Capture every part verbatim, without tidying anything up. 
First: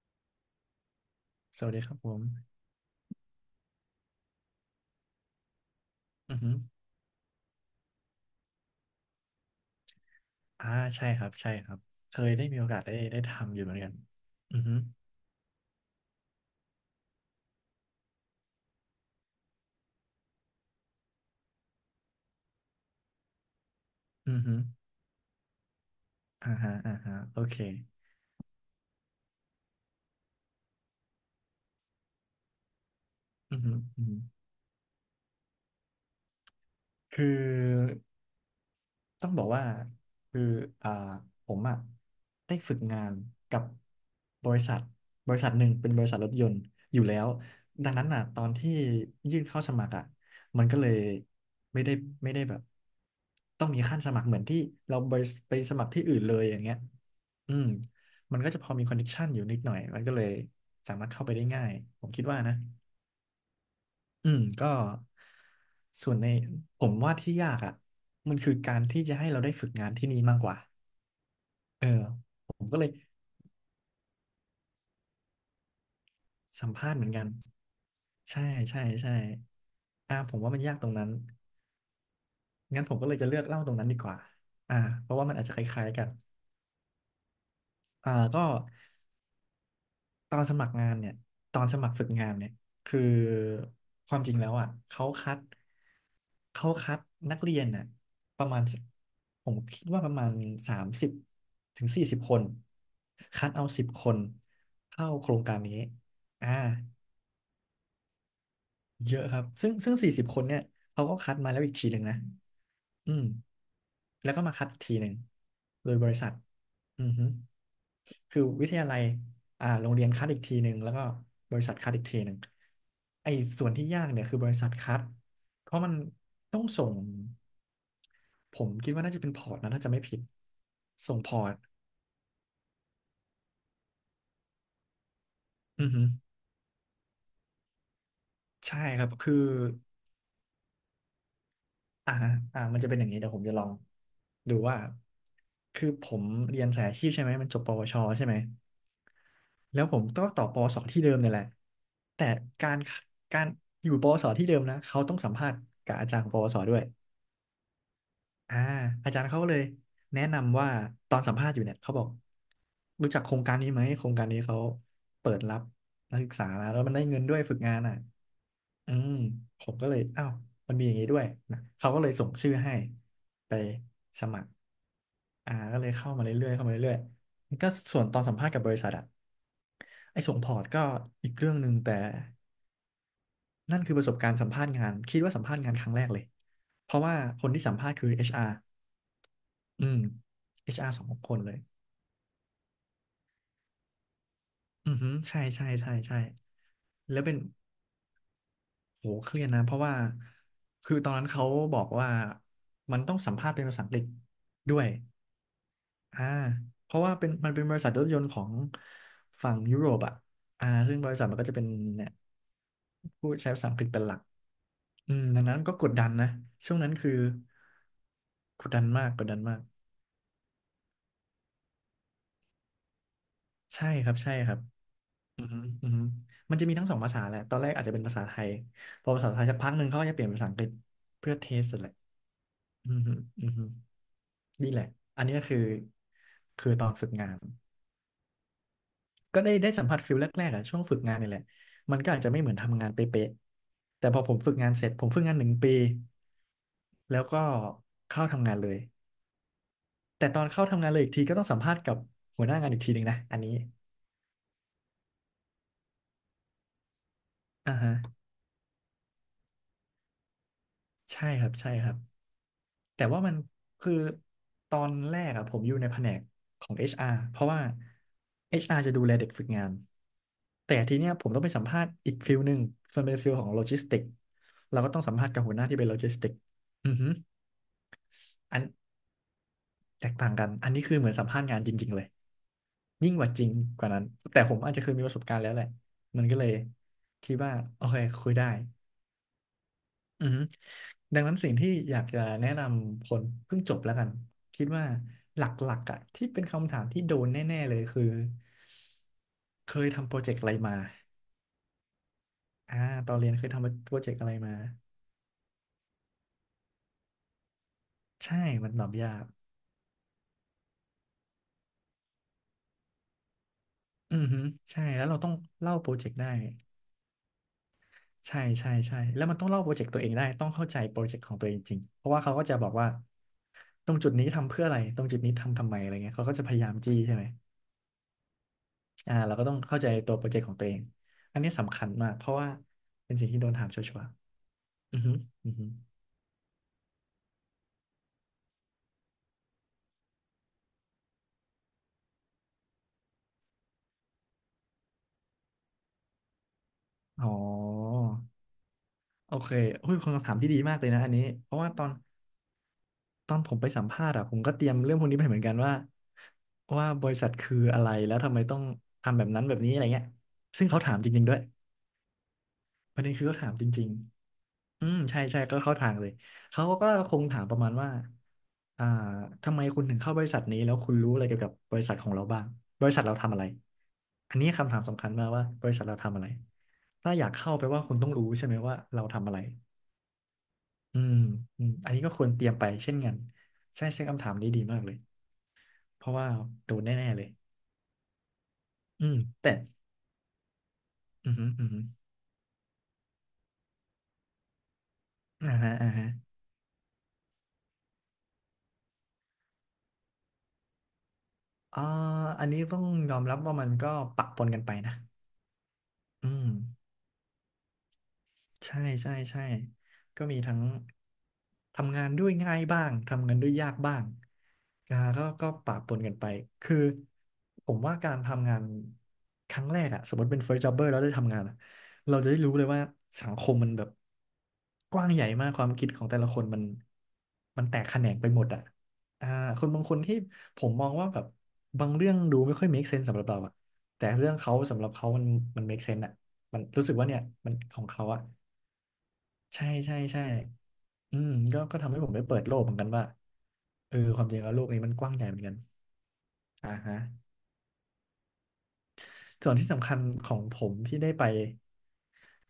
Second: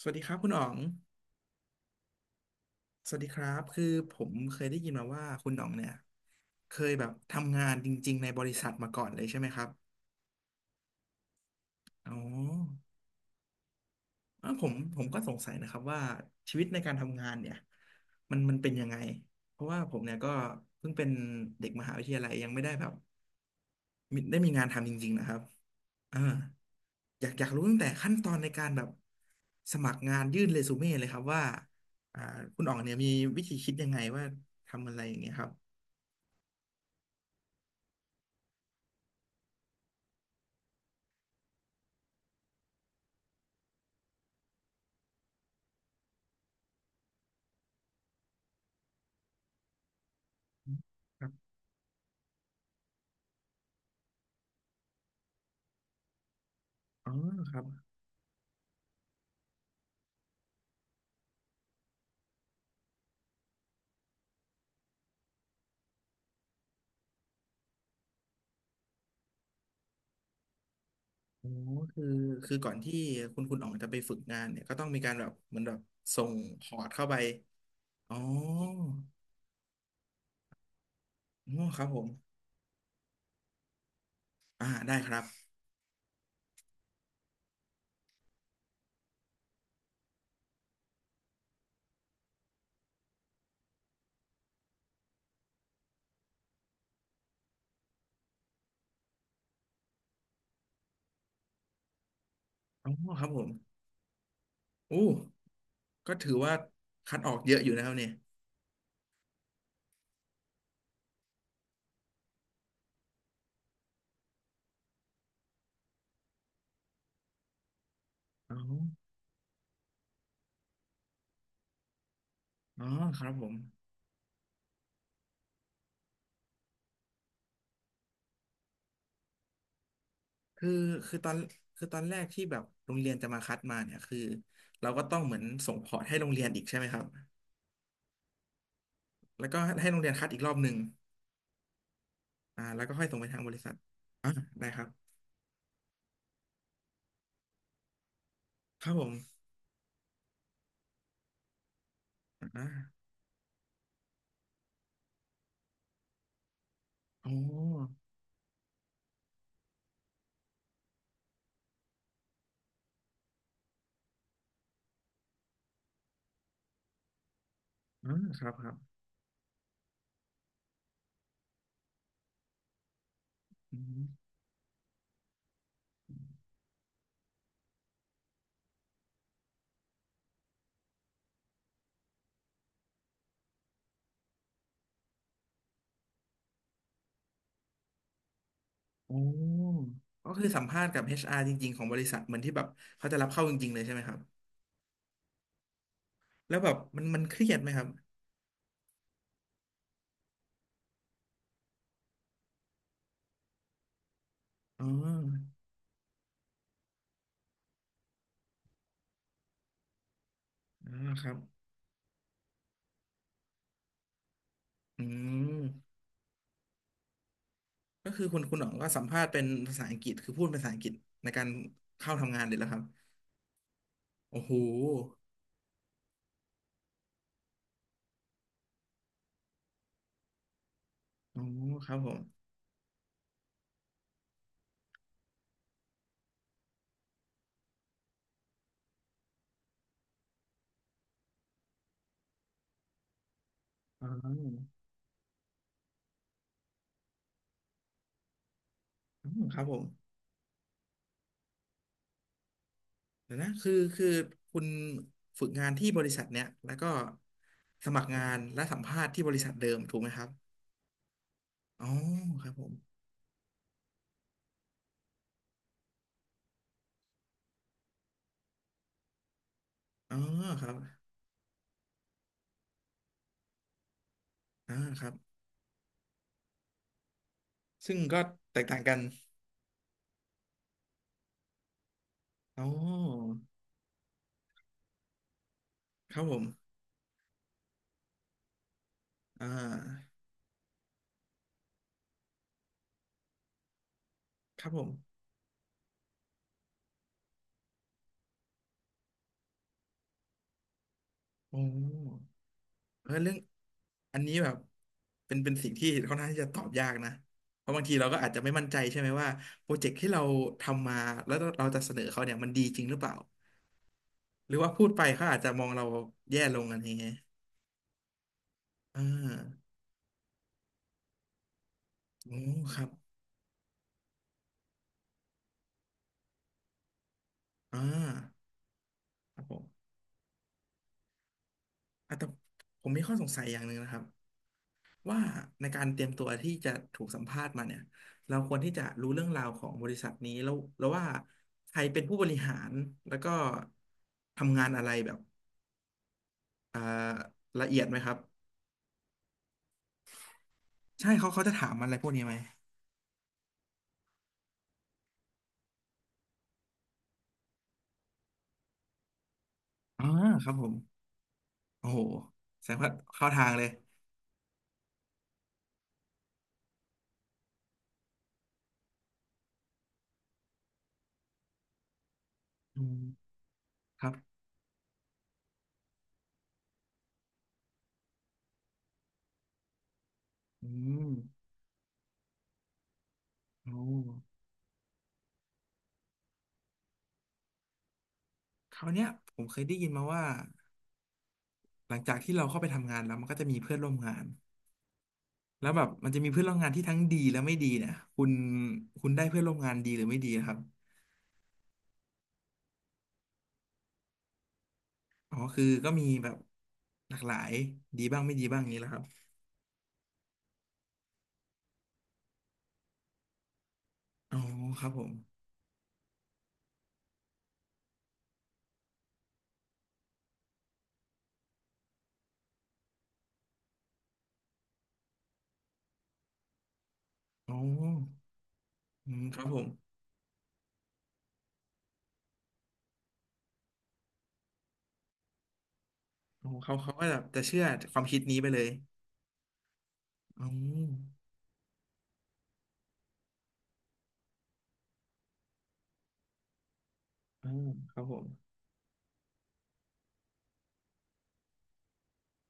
สวัสดีครับคุณอ๋อง สวัสดีครับผมสวัสดีครับคือผมเคยได้ยินมาว่าคุณอ๋องเนี่ยอือฮึเคยแบบทำงานจริงๆในบริษัทมาก่อนเลยใช่ไหมครับอ่าใช่ครับใช่ครับอ๋เคอยได้มีโอกาสได้ได้ทำอยู่เหมือนกันเอ้าอือผมฮึผมก็สงสัยนะครับว่าชีวิตในการทำงานเนี่ยมันมันเป็นยังไงเพราะว่าผมเนี่ยก็เพิ่งเป็นเด็กมหาวิทยาลัยยังไม่ได้แบบมีอืได้อมีฮึงานทำจริงๆนะครับอ่าอ่าฮะอ่าฮะอยากโออยากเครู้ตั้งแต่ขั้นตอนในการแบบสมัครงานยื่นเรซูเม่เลยครับว่าอ่าคุณอ๋องเนี่ยมีวิธีอือคิฮึดยังไงอือฮึว่าทำอะไรอย่างเงี้ยครับ คือ ต้องบอกว่าคืออ่าผมอ่ะได้ฝึกงานกับบริษัทบริษัทหนึ่งเป็นบริษัทรถยนต์อยู่แล้วดังนั้นอ่ะตอนที่ยื่นเข้าสมัครอ่ะมันก็เลยครับไม่ได้ไม่ได้แบบต้องมีขั้นสมัครเหมือนที่เราไปไปสมัครที่อื่นเลยอย่างเงี้ยอ๋อคอืรัมบมันก็จะพอมีคอนเนคชั่นอยู่นิดหน่อยมันก็เลยสามารถเข้าไปได้ง่ายผมคิดว่านะ อืมก็ส่วนในผมว่าที่ยากอ่ะมันคือการที่จะให้เราได้ฝึกงานที่นี่มากกว่าโอ้เออคือผคือมก่อนก็เลยที่คุณคุณอ๋องจะไปฝึกงานเนี่ยก็ต้องมีการแบบเหมือนแบบส่งพสัมอร์ตภาษณ์เหเข้ามือนไปกันอ๋อใช่ใช่ใช่อ่าผมว่ามันยากตรงนั้นอ๋อครับผมงั้นผมก็เลยจะเลือกเล่าตรงนั้นดีกว่าอ่าอ่าได้เพคราะรับว่ามันอาจจะคล้ายๆกันอ่าก็ ตอนสมัครงานเนี่ย ตอนสมัครฝึกงานเนี่ยคือความจริงแล้วอ่ะ เขาคัด เขาคัดนักเรียนน่ะประมาณผมคิดว่าประมาณสามสิบถึงสี่สิบคน อ๋อครับผคัมดเอาสิบคนอู้เข้าโครงการนี้ก็ถืออ่าว่าคัดออกเยอะอยู่นะครับเนี่ยเยอะครับ ซึ่งซึ่งสี่สิบคนเนี่ยเขาก็คัดมาแล้วอีกทีหนึ่งนะ อืมแล้วก็มาคัดอีกทีหนึ่งโดยบริษัทอือฮึคืออ๋อวิทยาลัยอ่าโรงเรียนคัดอีกทีหนึ่งแล้วก็บริษัทคัดอีกทีหนึ่งอ๋อครัไอ้บผมส่วนที่ยากเนี่ยคือบริษัทคัดเพราะมันต้องส่งผมคิดว่าน่าจะเป็นพอร์ตนะถ้าจะไม่ผิดคือคืส่องตพอนอร์ตคือตอนแรกที่แบบโรงเรียนจะมาคัดมาเนี่ยคือเราก็ต้องเหมือนส่งพอืออร์ตฮึให้โรงเรียนอีกใช่ไหมครับใช่ครับคือแล้วก็ให้โรงเรียนคัดอีกรอบหนึ่งอ่าอ่าอ่ามันแล้วจะก็เป็นค่ออย่ายงส่นี้งไปเดี๋ยวทาผงมบจะริลอษังทอ่าดูได้ว่าครับคือผมเรียนสายอาชีพใช่ไหมมันจบปวชใช่ไหม ครับผม แล้วผมก็ต่อปอสอที่เดิมนี่แหละแต่อ่าการการอยู่ปวสอที่เดิมนะเขาต้องสัมภาษณ์กับอาจารย์ของปวสอด้วยอ๋ออ่าอาจารย์เขาก็เลยแนะนำว่าตอนสัมภาษณ์อยู่เนี่ยเขาบอกรู้จักโครงการนี้ไหมโครงการนี้เขาเปิดรับนักศึกษานะแล้วมันได้เงินด้วยฝึกงานอ่ะอ่าครับครับอืมผมก็เลยอ้าวมันมีอย่างนี้ด้วยนะเขาก็เลยส่งชื่อให้ไปอืมสมัครอ่าก็เลยเข้ามาเรื่อยๆเข้ามาเรื่อยๆก็ส่วนตอนสัมภาษณ์กับบริษัทอะ ไอ้ส่งพอร์ตก็อีกเรื่องหนึ่งแต่นั่นคือประสบการณ์สัมภาษณ์งานคิดว่าสัมภาษณ์งานครั้งแรกเลยเพราะว่าคนที่สัมภาษณ์คือ เอช อาร์ อชอาร์โอ้อืม ก็คือสัมภาษณ์ เอช อาร์ กัสบ องคน เอช อาร์ จเลยริงๆของบริษัทเหมือนที่แบบเขาจะรับเข้าจริงๆเลยใช่ไหมครับ อือฮึใช่ใช่ใช่ใช่แล้วแบบมันแล้มันวเป็เคนรียดไหมครับโหเครียดนะเพราะว่าคือตอนนั้นเขาบอกว่ามันต้องสัมภาษณ์เป็นภาษาอังกฤษด้วอ๋อยอ่าเพราะว่าเป็นมันเป็นบริษัทรถยนต์ของฝั่งยุโรปอ่ะอ่าซึ่งบอ่าริษัคทรัมับ นก็จะเป็นเนี่ยพูดใช้ภาษาอังกฤษเป็นหลัก อือืมดังนั้นก็กมดดันนะ ช่วงนั้นคือก็คือคุณคุณหกนอดงดันก็สัมมากภากษดณ์ดัเป็นนมาก ภาษาอังกฤษคือพูดเป็นภาษาอังกฤษในการเข้าทำงานเลยแล้วครับใช่ครับใช่โอ้คโหรับอือฮึอือฮึมันจะมีทั้งสองภาษาแหละตอนแรกอาจจะเป็นภาษาไทย พอภาษาไทยสักพักหนึ่งเขาก็จะเปลี่ยนเป็นภาษาอังกฤษเพื่ออ๋อเทสแหคละรับผมอือฮึอือฮึนี่แหละ อันนี้ก็คือ คือตอนฝึกงาน ก็ได้ได้สัมผัสฟิลแรกๆอะช่วงฝึกงานนี่แหละมันก็อาจจะไม่เหมือนทำงานเป๊ะๆแต่อ๋พอผมฝึกงาอนเสร็จผมฝึกงานหนึ่งปีแล้วก็เข้าทำงานเลย อืมครับผม แต่ตอนเข้าทำงานเลยอีกทีก็ต้องสัมภาษณ์กับหัวหน้างานอีกทีหนึ่งนะเดี๋ยอัวนนะนี้คือคือคุณฝึกงานที่บริษัทเนี้ยแล้วก็อ่าสฮะมัครงานและสัมภาษณ์ที่บริษัทเดิมถูกไหมครับใช่ครับใช่อ๋คอรับครับผมแต่ว่ามันคือตอนแรกอะผมอยู่ในแผนกของ เอช อาร์ เพราะว่า เอช อาร์ จะดูแลเด็กฝึกงานอ๋อครัแต่บทีเนี้ยผมต้องไปสัมภาษณ์อีกฟิลหนึ่งส่วนเป็นฟิลของโลจิสติกอ่าเราก็ต้อคงรัสับ มภาษณ์กับหัวหน้าที่เป็นโลจิสติกอือฮึซึ่งก็แตอันกต่างกันแตกต่างกันอันนี้คือเหมือนสัมภาษณ์งานจริงๆเลยอ๋ยิ่งกว่าอจริงกว่านั้นแต่ผมอาจจะเคยมีประสบการณ์แล้วแหละครัมับนผก็เลยม คิดว่าโอเคคุยได้ อ่าอือฮึดังนั้นสิ่งที่อยากจะแนะนำคนเพิ่งจบแล้วกันคคิดรับผว่ามหลักๆอ่ะที่เป็นคำถามที่โดนแน่ๆเลยคือเคยทำโปรเจกต์อะไรมาโอ้อ่าเอตออนเรีเรื่ยอนงเคยทำโปรเจกอัต์นอะไรนี้แบมาบเป็นเป็นสิ่งที่ค่อนข้างที่จะตอบยากนะเพราะบางทีเราก็อาจใช่จะไม่มั่นมันใจตอบใช่ไหมยากว่า โปรเจกต์ที่เราทำมาแล้วเราจะเสนอเขาเนี่ยมันดีจริงหรือเปล่า อือฮึหรือว่าใช่พูดไปแล้วเราเขาต้องอาจจะมองเล่าเราโปรเจกต์ได้แย่ลงอะไรเงี้ยใช่ใช่ใช่อ่าแล้วมันต้องเล่าโปรเจกต์ตัวเองได้ต้องเข้าใจโปรเจกต์ของตัวเองจริงเพราะว่าเขาโอ้ก็จะบอกครัว่าบตรงจุดนี้ทำเพื่ออะไรตรงจุดนี้ทำทำไมอะไรเงี้ยเขาก็จะพยายามจี้ใช่ไหม อ่าอ่าเราครัก็บผต้องมเข้าใจตัวโปรเจกต์ของตัวเองอันนี้สำคัญมากอ่ะเพแต่ราะว่าผมมีข้เป็อนสสิ่งงที่สัยโดนอย่างถาหมนึ่งชัวนะครับร์ๆอือฮึว่าอือในฮึการเตรียมตัวที่จะถูกสัมภาษณ์มาเนี่ยเราควรที่จะรู้เรื่องราวของบริษัทนี้แล้วแล้วว่าใครเป็นผู้บริหารแล้วก็ทำงานอะไรแบบอ่าอ๋อละเอียดไหมครับโอเคเฮ้ยคนคำถามที่ดีมากเลยนะใช่อันนี้เขาเขาเพจะราะถาว่ามตออะนไรพวกนี้ไหมตอนผมไปสัมภาษณ์อะผมก็เตรียมเรื่องพวกนี้ไปเหมือนกันว่าว่าบริษัทคืออะไรแล้วทำไมต้องทำแบบนั้นแบบนี้อะไรเงี้อ่ายครับผซึ่งมเขาถามจริงๆด้วย โอ้โหแสดงว่าประเด็นคือเข้าเขาทาถางมเลจยริงๆอืมใช่ใช่ก็เข้าทางเลยเขาก็คงถามประมาณว่าอ่าทำไมคุณถึงเข้าบริษัทนี้แล้วคุณรู้อะไรเกี่ยวกับบริษัทของเราบ้างอืบริษัมทเราทำอะไรครับอันนี้คำถามสำคัญมากว่าบริษัทเราทำอะไรถ้าอยากเข้าไปลว่าคุณต้องรู้ใช่ไหมว่าเราทำอะไรอือืมมอืมอันนี้ก็ควรเตรียมไปเช่นกันโอ้ ใช่ใช่คำถามนี้ดีมากเลยเพราะว่าโดนแน่ๆเลยคราวเนี้อืยมผมแต่เคยได้ยินมาว่าอือหืออือหือหลังจากที่เราเข้าไปทำงานแล้วมันก็จะมีเพื่อนร่วมงานอ่าแล้วฮะแบบอ่าฮะมันจะมีเพื่อนร่วมงานที่ทั้งดีและไม่ดีเนี่ยคุณคุณได้เพื่อนร่วมงานดีหรือไม่ดีอะครับอ่าอันนี้ต้องยอมรับว่ามันก็ปะปนกันไปนะอ๋อคือก็มีอืแบบม หลากหลายดีบ้างไม่ดีบ้างอย่างใช่นี้แหละครับใช่ใช่ก็มีทั้งทำงานด้วยง่ายบ้าง ทำงานด้วยยากบ้าง อ๋อครับก็ผมก็ก็ปะปนกันไป คือผมว่าการทำงานครั้งแรกอะ สมมติเป็น first jobber แล้วได้ทำงานอะเราจะได้รู้เลยว่าสังคมมันแบบกว้างใหญ่มากความคิดของแต่ละคนมันอ๋อมันแตกแขนงไปหมดอะอืมอ่าครับผคมนบางคนที่ผมมองว่าแบบบางเรื่องดูไม่ค่อย make sense สำหรับเราอะแต่เรื่องเขาสำหรับเขามันมัน make sense อะอ๋อมันเขารู้เขาสึกก็ว่าแบเนี่ยบจะมันเชื่อของความเขาคิดอะ นี้ไปเลยใช่ใช่ใช่อ๋ออืมก็ก็ทำให้ผมได้เปิดโลกเหมือนกันว่าเออความจริงแล้วโลกนี้มันกว้างใหญ่เหมือนกันอ่าฮะอ๋อครับผมส่วนที่สำคัญของผมที่ได้ไป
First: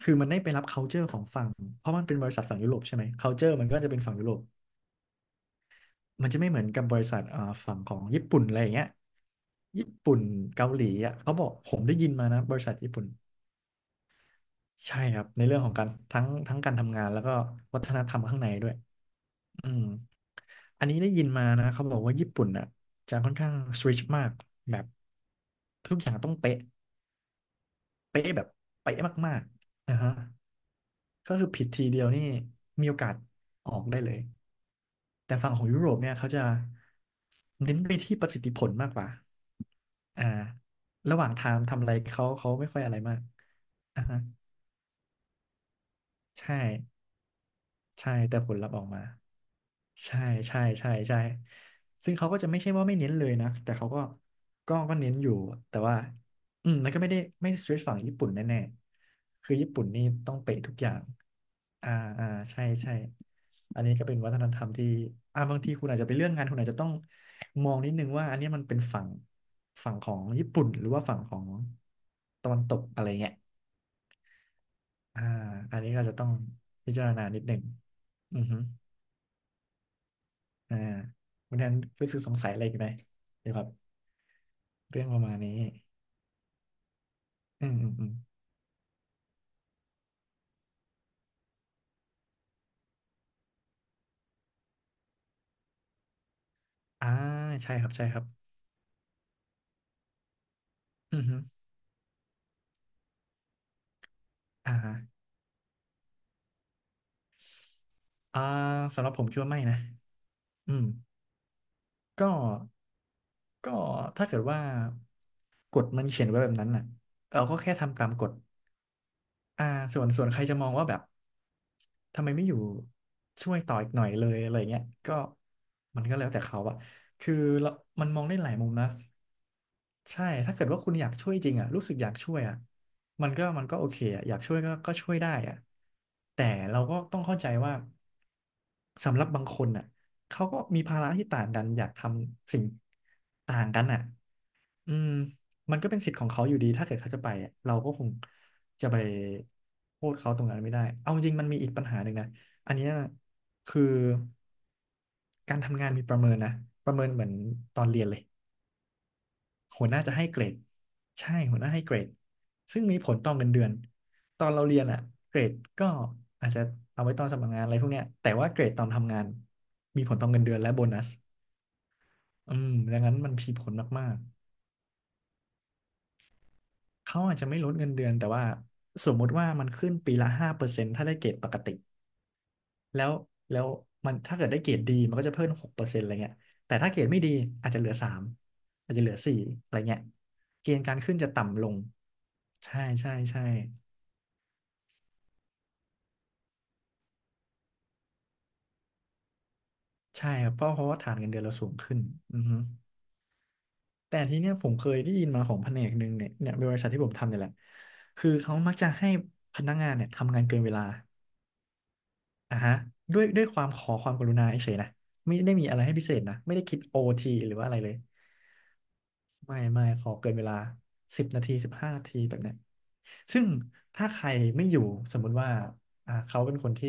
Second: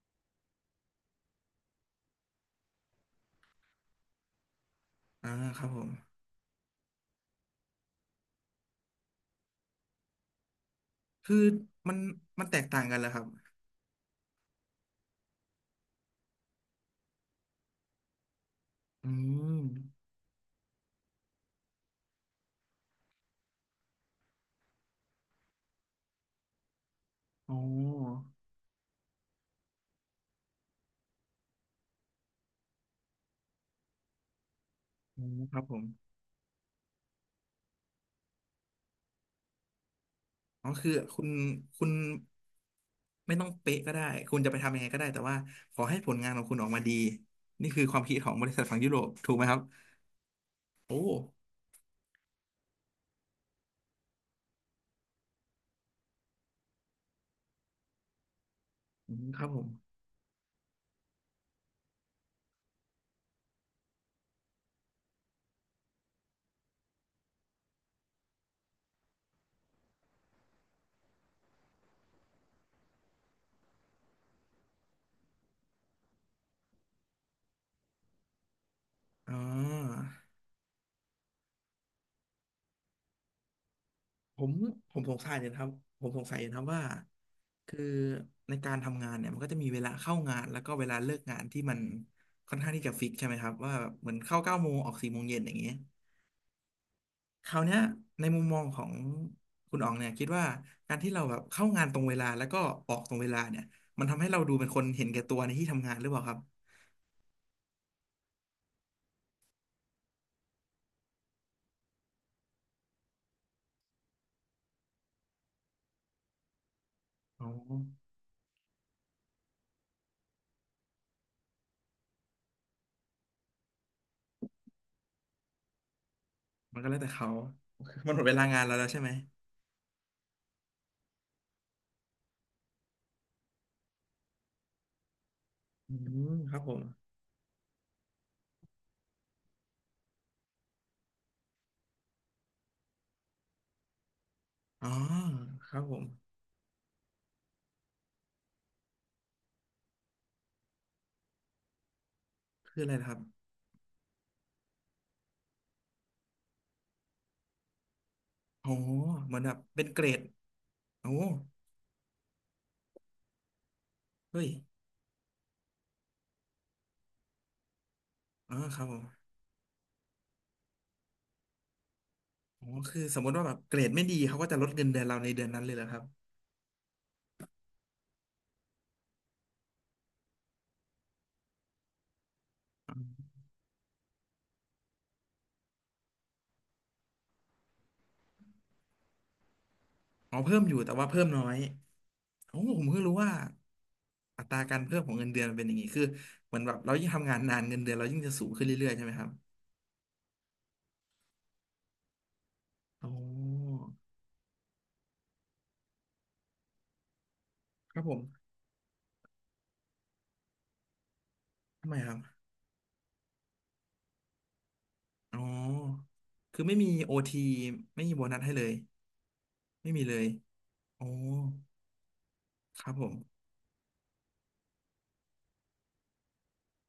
คือมันได้ไปรับ culture ของฝั่งเพราะมันเป็นบริษัทฝั่งยุโรปใช่ไหม culture มันก็จะเป็นฝั่งยุโรปอ่าครับผมมันจะไม่เหมือนกับบริษัทอ่าฝั่งของญี่ปุ่นอะไรอย่างเงี้ยญี่ปุ่นเกาหลีอ่ะเขาคือบอกผมมัได้นยินมานะมันบแตริกษัทต่างญี่กันปุ่เหรนอครับใช่ครับในเรื่องของการทั้งทั้งการทำงานแล้วก็วัฒนธรรมข้างในด้วย อือืมมอันนี้ได้ยินมานะเขาบอกว่าญี่ปุ่นอ่ะจะค่อนข้างสตริกมากแบบทุกอย่างต้องเป๊ะอ๋อเป๊ะแบบเป๊ะมากๆนะฮะก็คือผิดทีเดียวนี่มีโอกาสออกได้เลยอืแต่มฝั่คงรัขอบงผยุม โรปเนี่ยเขาจะเน้นไปที่ประสิทธิผลมากกว่าอ่าอ๋อคือระคุหณว่างทางทำคุอะณไรเขาเขาไม่ค่อยอะไรมากไม่ต้องเป๊ะก็อ่าได้ฮะคุณจะไปทำยังไงก็ได้แต่ว่าขอให้ผลงานของใช่ คุณออกมาดีนี่คือความใช่คิดของแต่บผริลษัทลัพธ์ฝั่องอกยุโรมาปถูกไหมครับใช่ใช่ใช่โอ้ใช่ซึ่งเขาก็จะไม่ใช่ว่าไม่เน้นเลยนะแต่เขาก็ก็ก็เน้นอยู่แต่ว่าอืมแล้วก็ไม่ได้ไม่สตรีทฝั่งญี่ปุ่นแน่อืมคๆรับคือผมญี่ปุ่นนี่ต้องเป๊ะทุกอย่างอ่าอ่าใช่ใช่อันนี้ก็เป็นวัฒนธรรมที่อ่าบางทีคุณอาจจะไปเรื่องงานคุณอาจจะต้องมองนิดนึงว่าอันนี้มันเป็นฝั่งฝั่งของญี่ปุ่นหรือว่าฝั่งของตะวันตกอะไรเงี้ยอ่าอันนี้ก็จะต้องพิจารณานิดหนึ่งอือฮึ อ่าอ่าคุณแทนรู้สึกสงสัยอะไรอีกไหมเกี่ยวกับผมผมเรื่องสปงระสัมายณอยู่นะนี้ครับผมสงสัยอยู่นะครับว่าอืมคืออืมอืมในการทำงานเนี่ยมันก็จะมีเวลาเข้างานแล้วก็เวลาเลิกงานที่มันค่อนข้างที่จะฟิกใช่ไหมครับว่าแบบเหมือนเข้าเก้าโมงออกสี่โมงเย็นอย่างเงี้ย อ่าคราวใช่เนี้ยครับใช่ครัในบมุมมองของคุณอ๋องเนี่ยคิดว่าการที่เราอือแบฮึบเข้างานตรงเวลาแล้วก็ออกตรงเวลาเนี่ยมันทำให้เราดูเป็นอ่าคนฮะเห็นแก่ตัวในที่ทำงานหรือเปล่าครับอ่าสำหรับผมคิดว่าไม่นะอืมก็ก็ถ้าเกิดว่ากฎมันเขียนไว้แบบนั้นน่ะเราอ๋อก็แค่ทำตามกฎอ่าส่วนส่วนใครจะมองว่าแบบทำไมไม่อยู่ช่วยต่ออีกหน่อยเลยอะไรเงี้ยก็มันก็แล้วแต่เขาอะมันก็แล้วแต่เขา คือเรามั นมันหมมองดเวได้ลาหลายงานมุมเราแล้นะ วใช่ไหมใช่ถ้าเกิดว่าคุณอยากช่วยจริงอ่ะรู้สึกอยากช่วยอ่ะมันก็มันก็โอเคอ่ะอยากช่วยก็ก็ช่วยได้อ่ะอืมแต่ครับผเรามก็ต้องเข้าใจว่าสำหรับบางคนอ่ะเขาก็มีภาระที่ต่างกันอยากทำสิ่งต่างกันอ่ะอ๋ออืมคมัรันบก็ผเป็นมสิทธิ์ของเขาอยู่ดีถ้าเกิดเขาจะไปอะเราก็คงจะไปโทษเขาตรงนั้นไม่ได้เอาจริงมันมีอีกปัญหาหนึ่งนะอันคือเนี้อะยไรนะครับคือการทำงานมีประเมินนะประเมินเหมือนตอนเรียนเลย โอ้เหมือนแบบเป็หันวหเกน้ารจะดให้เกรดโอ้ใช่หัวหน้าให้เกรดซึ่งมีผลต่อเงินเดือน ตเฮ้อยนเราเรียนอะเกรดก็อาจจะเอาไว้ตอนสมัครงานอะไรพวกเนี้ยแต่ว่าอ๋อเกรดคตรัอบนผมทำงานมีผลต่อเงินเดือนและโบนัสอือ๋อมดัคืองนั้สนมมมันติว่ามีแบบผเกลรดไม่มาดีกเขาก็จะลดเงินเดือนเราในเดือนนั้นเลยเหรอครับ ๆเขาอาจจะไม่ลดเงินเดือนแต่ว่าสมมุติว่ามันขึ้นปีละห้าเปอร์เซ็นต์ถ้าได้เกรดปกติแล้วแล้วมันถ้าเกิดได้เกรดดีมันก็จะเพิ่มหกเปอร์เซ็นต์อะไรเงี้ยแต่ถ้าเกรดไม่ดีอาจจะเหลือสามอาจจะเหลือสี่อะไรเงี้ยอ๋อเพิ่มเกอยู่ณฑ์แต่การว่าขึ้นเพิ่มจะน้อยต่ำลงโอ้ใช่ผมเพิ่งใช่รู้ว่าใช่ อัตราการเพิ่มของเงินเดือนมันเป็นอย่างนี้คือเหมือนแบบเรายิ่งทำงานนานเงินเดือนเรายิ่งจะสูงขึ้นเรื่อยๆใช่ไหมครับใช่ครับเพราะเพราะว่าฐานเงินเดือนเราสูงขึ้นอือฮึอ๋อแต่ทีเนี้ยผมเคยได้ยินมาของแผนกหนึ่งเนี่ยเนี่ยบริษัทที่ผมทำเนี่ยแหละครับผมคือเขามักจะให้พนักงานเนี่ยทำงานเกินเวลาทำไมครับอ่ะฮะด้วยด้วยความขอความกรุณาเฉยๆนะไม่อ๋อได้มีอะไรให้พิเศษนะไม่คือได้ไม่คิดมีโอโอทีทีหรือว่าอะไรเลย ไม่มีโบนัสให้เลยไม่ไม่ไม่มีขอเลยเกินเวลาอ๋อสิบนาทีสิบห้านาทีแบบเนี้ยครับผมซึ่งถ้าใครไม่อยู่สมมุติว่าอ่าเขาเป็นคนที่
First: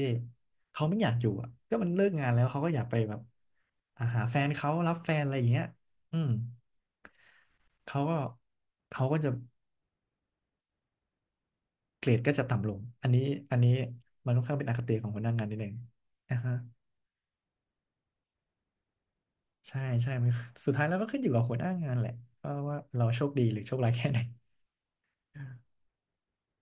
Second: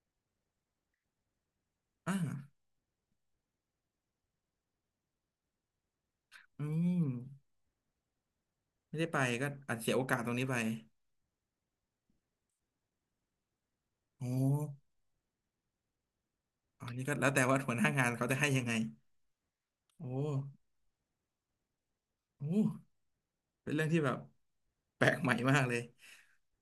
เขาไม่อยากอยู่อ่ะก็มันเลิกอ่างานแล้วเขาก็อยากไปแบบอ่าหาแฟนเขารับแฟนอะไรอย่างเงี้ยอืมอืมเขาก็ไม่เขาได้ไปก็จะก็อาจเสียโอกาสตรงนี้ไปเกรดก็จะต่ำลงอันนี้อันนี้อ๋มัอนค่อนข้างเป็นอคติของหัวหน้างานนิดนึงนะฮะอันนี้ก็แล้วแต่ว่าหัวหน้างานเขาจะให้ยังไงใช่โอ้ใช่มันสุดท้ายแล้วก็ขึ้นอยู่กับหัวหน้างานแหละว่าโอ้ว่าเราโชคดีหรือเป็โชนคเรื่องร้ายที่แค่แบไหบนแปลกใหม่มากเลย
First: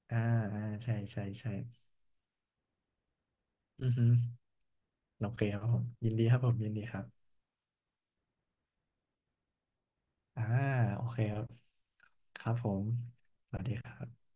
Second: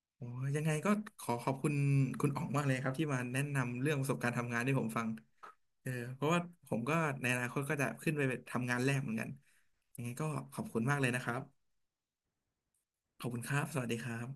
อ่าโอ้ยยัอ่างไงก็ใช่ขใช่อขใช่อบคุณคุณอ๋องมากเลยครับที่มาแนะนำอืเรื่อองปฮึ ระสบการณ์ทำงานให้ผมฟังโอเคครับผเอมอยินเพดีราะครัว่าบผมผยินมดีก็ครัในบอนาคตก็จะขึ้นไปทำงานแรกเหมือนกันยังไงก็อ่าขอบคุณมากโอเลยเคนะครัคบ รับครับผมขอบคุณสครัวัสบ ดีสวัคสรัดีครับบ